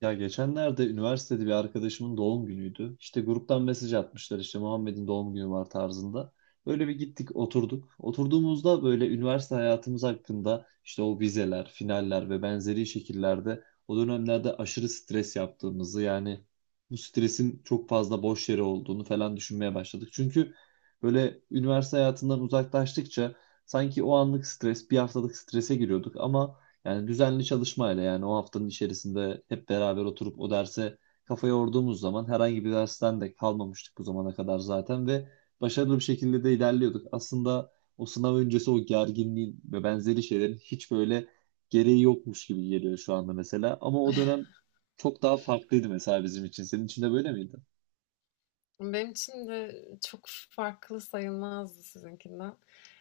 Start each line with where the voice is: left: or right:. right: Ya, geçenlerde üniversitede bir arkadaşımın doğum günüydü. İşte gruptan mesaj atmışlar, işte Muhammed'in doğum günü var tarzında. Böyle bir gittik, oturduk. Oturduğumuzda böyle üniversite hayatımız hakkında, işte o vizeler, finaller ve benzeri şekillerde o dönemlerde aşırı stres yaptığımızı, yani bu stresin çok fazla boş yere olduğunu falan düşünmeye başladık. Çünkü böyle üniversite hayatından uzaklaştıkça sanki o anlık stres, bir haftalık strese giriyorduk ama yani düzenli çalışmayla, yani o haftanın içerisinde hep beraber oturup o derse kafa yorduğumuz zaman herhangi bir dersten de kalmamıştık bu zamana kadar zaten ve başarılı bir şekilde de ilerliyorduk. Aslında o sınav öncesi o gerginliğin ve benzeri şeylerin hiç böyle gereği yokmuş gibi geliyor şu anda mesela. Ama o dönem çok daha farklıydı mesela bizim için. Senin için de böyle miydi?
left: Benim için de çok farklı sayılmazdı sizinkinden.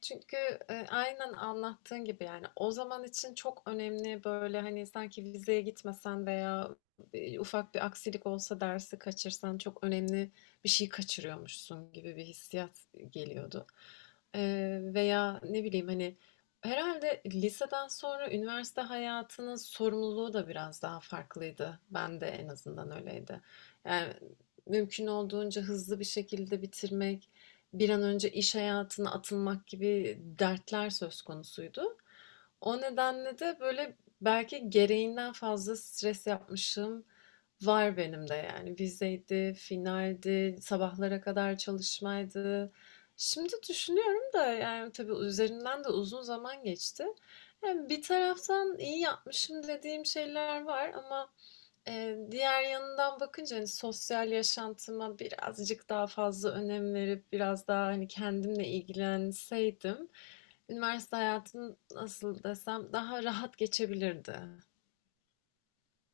left: Çünkü, aynen anlattığın gibi, yani, o zaman için çok önemli, böyle, hani, sanki vizeye gitmesen veya, ufak bir aksilik olsa dersi kaçırsan çok önemli bir şey kaçırıyormuşsun gibi bir hissiyat geliyordu. Veya ne bileyim, hani, herhalde liseden sonra üniversite hayatının sorumluluğu da biraz daha farklıydı. Ben de en azından öyleydi. Yani, mümkün olduğunca hızlı bir şekilde bitirmek, bir an önce iş hayatına atılmak gibi dertler söz konusuydu. O nedenle de böyle belki gereğinden fazla stres yapmışım var benim de yani. Vizeydi, finaldi, sabahlara kadar çalışmaydı. Şimdi düşünüyorum da yani tabii üzerinden de uzun zaman geçti. Yani bir taraftan iyi yapmışım dediğim şeyler var ama diğer yanından bakınca, hani, sosyal yaşantıma birazcık daha fazla önem verip biraz daha, hani, kendimle ilgilenseydim üniversite hayatım nasıl desem daha rahat geçebilirdi.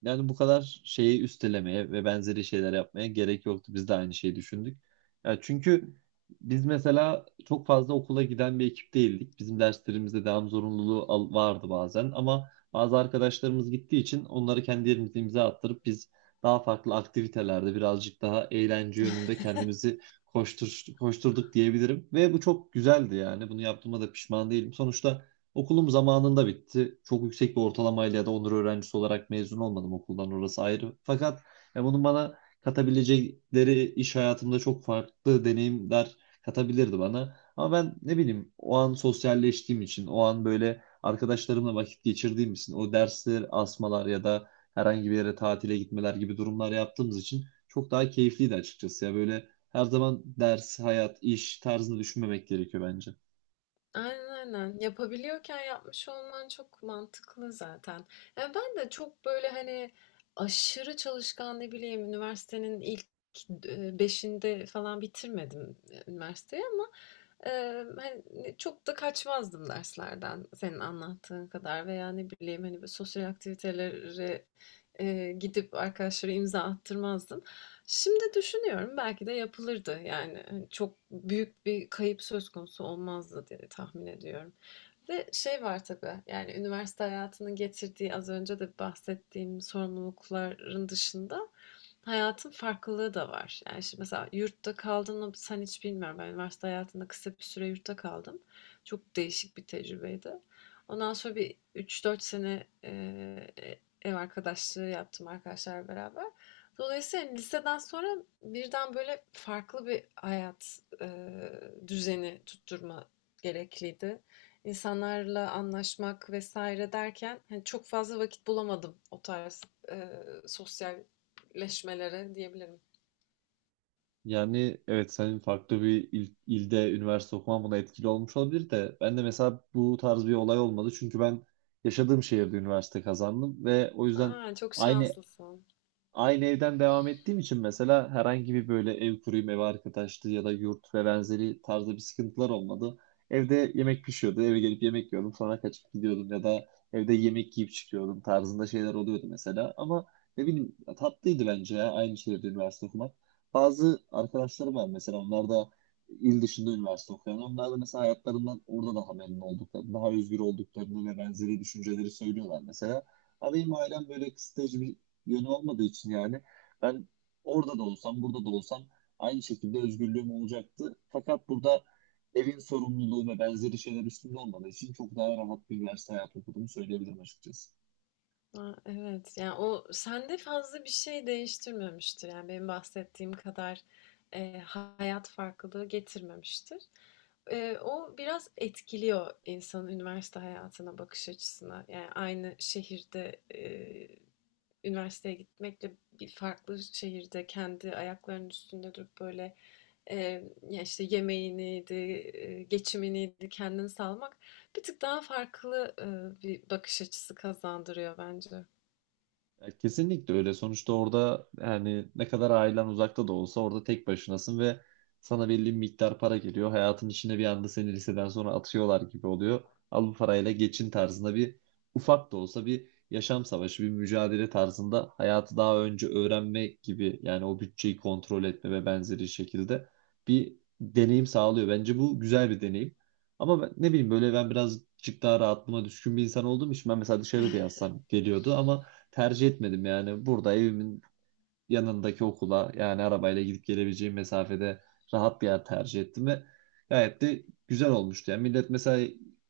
right: Yani bu kadar şeyi üstelemeye ve benzeri şeyler yapmaya gerek yoktu. Biz de aynı şeyi düşündük. Ya çünkü biz mesela çok fazla okula giden bir ekip değildik. Bizim derslerimizde devam zorunluluğu vardı bazen, ama bazı arkadaşlarımız gittiği için onları kendi yerimize imza attırıp biz daha farklı aktivitelerde birazcık daha eğlence yönünde kendimizi koşturduk diyebilirim. Ve bu çok güzeldi yani. Bunu yaptığıma da pişman değilim. Sonuçta okulum zamanında bitti. Çok yüksek bir ortalamayla ya da onur öğrencisi olarak mezun olmadım okuldan, orası ayrı. Fakat ya bunun bana katabilecekleri iş hayatımda çok farklı deneyimler katabilirdi bana. Ama ben, ne bileyim, o an sosyalleştiğim için, o an böyle arkadaşlarımla vakit geçirdiğim için, o dersler, asmalar ya da herhangi bir yere tatile gitmeler gibi durumlar yaptığımız için çok daha keyifliydi açıkçası. Ya böyle her zaman ders, hayat, iş tarzını düşünmemek gerekiyor bence.
left: Aynen aynen. Yapabiliyorken yapmış olman çok mantıklı zaten. Ya ben de çok böyle hani aşırı çalışkan ne bileyim üniversitenin ilk beşinde falan bitirmedim üniversiteyi ama e, hani çok da kaçmazdım derslerden senin anlattığın kadar veya ne bileyim hani böyle sosyal aktivitelere gidip arkadaşlara imza attırmazdım. Şimdi düşünüyorum belki de yapılırdı. Yani, hani, çok büyük bir kayıp söz konusu olmazdı diye tahmin ediyorum ve şey var tabii, yani üniversite hayatının getirdiği az önce de bahsettiğim sorumlulukların dışında hayatın farklılığı da var. Yani şimdi mesela yurtta kaldığını sen hiç bilmiyorum. Ben üniversite hayatında kısa bir süre yurtta kaldım. Çok değişik bir tecrübeydi. Ondan sonra bir üç dört sene ev arkadaşlığı yaptım arkadaşlar beraber. Dolayısıyla yani liseden sonra birden böyle farklı bir hayat düzeni tutturma gerekliydi. İnsanlarla anlaşmak vesaire derken hani çok fazla vakit bulamadım o tarz e, sosyal leşmelere diyebilirim.
right: Yani evet, senin farklı bir ilde üniversite okuman buna etkili olmuş olabilir de ben de mesela bu tarz bir olay olmadı, çünkü ben yaşadığım şehirde üniversite kazandım ve o yüzden
left: Aa, çok
right: aynı
left: şanslısın.
right: aynı evden devam ettiğim için mesela herhangi bir böyle ev kuruyum, ev arkadaşlığı ya da yurt ve benzeri tarzda bir sıkıntılar olmadı. Evde yemek pişiyordu, eve gelip yemek yiyordum, sonra kaçıp gidiyordum ya da evde yemek yiyip çıkıyordum tarzında şeyler oluyordu mesela. Ama ne bileyim, tatlıydı bence ya aynı şehirde üniversite okumak. Bazı arkadaşlarım var mesela, onlar da il dışında üniversite okuyan. Onlar da mesela hayatlarından orada daha memnun olduklarını, daha özgür olduklarını ve benzeri düşünceleri söylüyorlar mesela. Ama benim ailem böyle kısıtlayıcı bir yönü olmadığı için yani ben orada da olsam, burada da olsam aynı şekilde özgürlüğüm olacaktı. Fakat burada evin sorumluluğu ve benzeri şeyler üstünde olmadığı için çok daha rahat bir üniversite hayatı okuduğumu söyleyebilirim açıkçası.
left: Aa, evet. Yani o sende fazla bir şey değiştirmemiştir. Yani benim bahsettiğim kadar hayat farklılığı getirmemiştir. E, o biraz etkiliyor insanın üniversite hayatına bakış açısına. Yani aynı şehirde üniversiteye gitmekle bir farklı şehirde kendi ayaklarının üstünde durup böyle e, ya işte yemeğiniydi, geçiminiydi kendini sağlamak bir tık daha farklı bir bakış açısı kazandırıyor bence.
right: Ya kesinlikle öyle. Sonuçta orada, yani ne kadar ailen uzakta da olsa, orada tek başınasın ve sana belli bir miktar para geliyor. Hayatın içine bir anda seni liseden sonra atıyorlar gibi oluyor. Al bu parayla geçin tarzında bir ufak da olsa bir yaşam savaşı, bir mücadele tarzında hayatı daha önce öğrenmek gibi, yani o bütçeyi kontrol etme ve benzeri şekilde bir deneyim sağlıyor. Bence bu güzel bir deneyim. Ama ben, ne bileyim, böyle ben birazcık daha rahatlığıma düşkün bir insan olduğum için ben mesela dışarıda yazsam geliyordu ama tercih etmedim yani. Burada evimin yanındaki okula, yani arabayla gidip gelebileceğim mesafede rahat bir yer tercih ettim ve gayet de güzel olmuştu. Yani millet mesela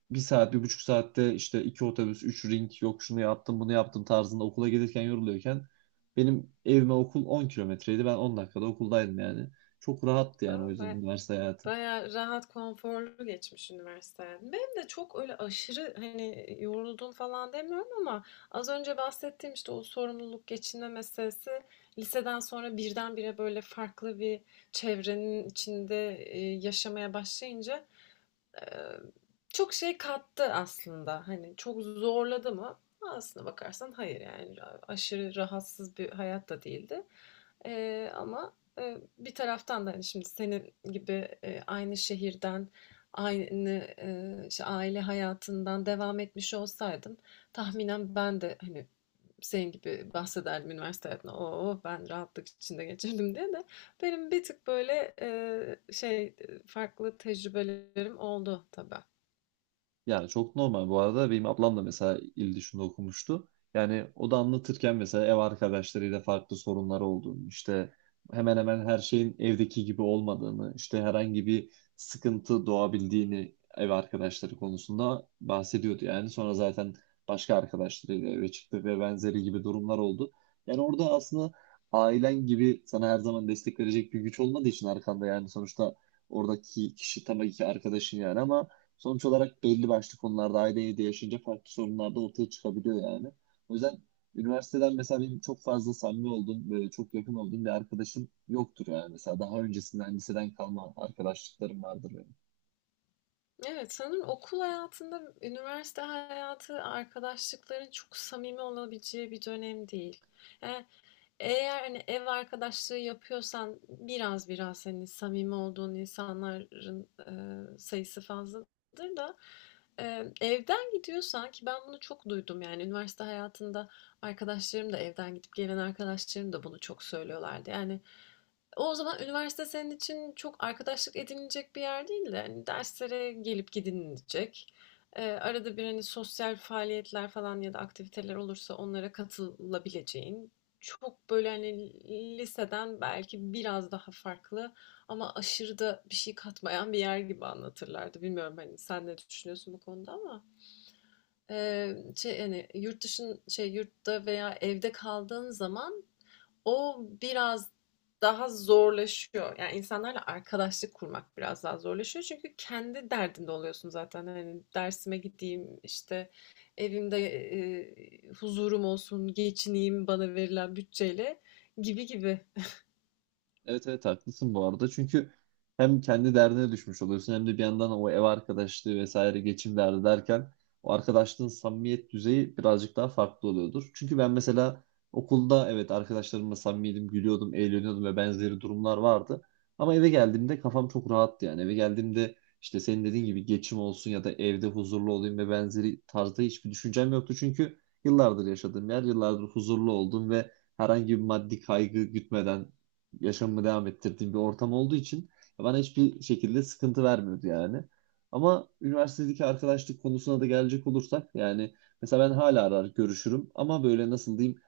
right: 1 saat, 1,5 saatte işte iki otobüs, üç ring, yok şunu yaptım bunu yaptım tarzında okula gelirken yoruluyorken benim evime okul 10 kilometreydi. Ben 10 dakikada okuldaydım yani. Çok rahattı yani o
left: Aa,
right: yüzden
left: ve
right: üniversite hayatı.
left: bayağı rahat, konforlu geçmiş üniversite hayatım. Benim de çok öyle aşırı hani yoruldum falan demiyorum ama az önce bahsettiğim işte o sorumluluk geçinme meselesi liseden sonra birdenbire böyle farklı bir çevrenin içinde yaşamaya başlayınca Eee, çok şey kattı aslında. Hani çok zorladı mı? Aslına bakarsan hayır yani aşırı rahatsız bir hayat da değildi. Ama bir taraftan da hani şimdi senin gibi aynı şehirden, aynı işte aile hayatından devam etmiş olsaydım tahminen ben de hani senin gibi bahsederdim üniversite hayatına. Oo ben rahatlık içinde geçirdim diye de benim bir tık böyle farklı tecrübelerim oldu tabii.
right: Yani çok normal bu arada. Benim ablam da mesela il dışında okumuştu. Yani o da anlatırken mesela ev arkadaşlarıyla farklı sorunları olduğunu, işte hemen hemen her şeyin evdeki gibi olmadığını, işte herhangi bir sıkıntı doğabildiğini ev arkadaşları konusunda bahsediyordu. Yani sonra zaten başka arkadaşlarıyla eve çıktı ve benzeri gibi durumlar oldu. Yani orada aslında ailen gibi sana her zaman destek verecek bir güç olmadığı için arkanda, yani sonuçta oradaki kişi tabii ki arkadaşın yani, ama sonuç olarak belli başlı konularda aile evde yaşayınca farklı sorunlar da ortaya çıkabiliyor yani. O yüzden üniversiteden mesela benim çok fazla samimi olduğum, böyle çok yakın olduğum bir arkadaşım yoktur yani. Mesela daha öncesinden liseden kalma arkadaşlıklarım vardır benim.
left: Evet sanırım okul hayatında üniversite hayatı arkadaşlıkların çok samimi olabileceği bir dönem değil. Yani eğer hani ev arkadaşlığı yapıyorsan biraz hani samimi olduğun insanların sayısı fazladır da evden gidiyorsan ki ben bunu çok duydum yani üniversite hayatında arkadaşlarım da evden gidip gelen arkadaşlarım da bunu çok söylüyorlardı. Yani o zaman üniversite senin için çok arkadaşlık edinilecek bir yer değil de hani derslere gelip gidinilecek. Arada bir hani sosyal faaliyetler falan ya da aktiviteler olursa onlara katılabileceğin, çok böyle hani liseden belki biraz daha farklı ama aşırı da bir şey katmayan bir yer gibi anlatırlardı. Bilmiyorum hani sen ne düşünüyorsun bu konuda ama e, şey hani yurt dışın şey yurtta veya evde kaldığın zaman o biraz daha zorlaşıyor. Yani insanlarla arkadaşlık kurmak biraz daha zorlaşıyor. Çünkü kendi derdinde oluyorsun zaten. Hani dersime gideyim, işte evimde huzurum olsun, geçineyim bana verilen bütçeyle gibi gibi.
right: Evet, evet, haklısın bu arada. Çünkü hem kendi derdine düşmüş oluyorsun hem de bir yandan o ev arkadaşlığı vesaire geçim derdi derken o arkadaşlığın samimiyet düzeyi birazcık daha farklı oluyordur. Çünkü ben mesela okulda evet arkadaşlarımla samimiydim, gülüyordum, eğleniyordum ve benzeri durumlar vardı. Ama eve geldiğimde kafam çok rahattı yani. Eve geldiğimde işte senin dediğin gibi geçim olsun ya da evde huzurlu olayım ve benzeri tarzda hiçbir düşüncem yoktu. Çünkü yıllardır yaşadığım yer, yıllardır huzurlu oldum ve herhangi bir maddi kaygı gütmeden yaşamımı devam ettirdiğim bir ortam olduğu için bana hiçbir şekilde sıkıntı vermiyordu yani. Ama üniversitedeki arkadaşlık konusuna da gelecek olursak yani mesela ben hala arar görüşürüm ama böyle nasıl diyeyim,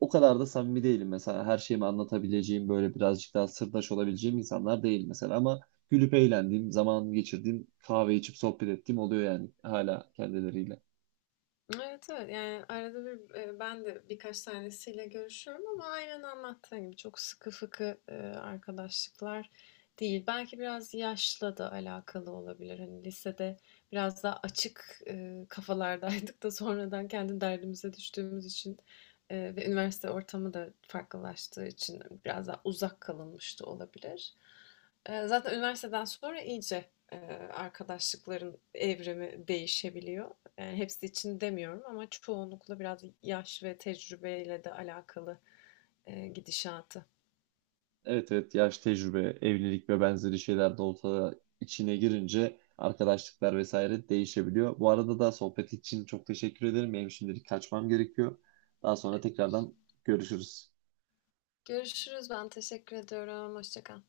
right: o kadar da samimi değilim mesela, her şeyimi anlatabileceğim böyle birazcık daha sırdaş olabileceğim insanlar değil mesela, ama gülüp eğlendiğim, zaman geçirdiğim, kahve içip sohbet ettiğim oluyor yani hala kendileriyle.
left: Evet evet yani arada bir ben de birkaç tanesiyle görüşüyorum ama aynen anlattığın gibi çok sıkı fıkı arkadaşlıklar değil. Belki biraz yaşla da alakalı olabilir. Hani lisede biraz daha açık kafalardaydık da sonradan kendi derdimize düştüğümüz için ve üniversite ortamı da farklılaştığı için biraz daha uzak kalınmış da olabilir. E, zaten üniversiteden sonra iyice e, arkadaşlıkların evrimi değişebiliyor. Yani hepsi için demiyorum ama çoğunlukla biraz yaş ve tecrübeyle de alakalı, gidişatı.
right: Evet, evet, yaş, tecrübe, evlilik ve benzeri şeyler de olsa içine girince arkadaşlıklar vesaire değişebiliyor. Bu arada da sohbet için çok teşekkür ederim. Benim şimdilik kaçmam gerekiyor. Daha sonra tekrardan görüşürüz.
left: Görüşürüz. Ben teşekkür ediyorum. Hoşça kal.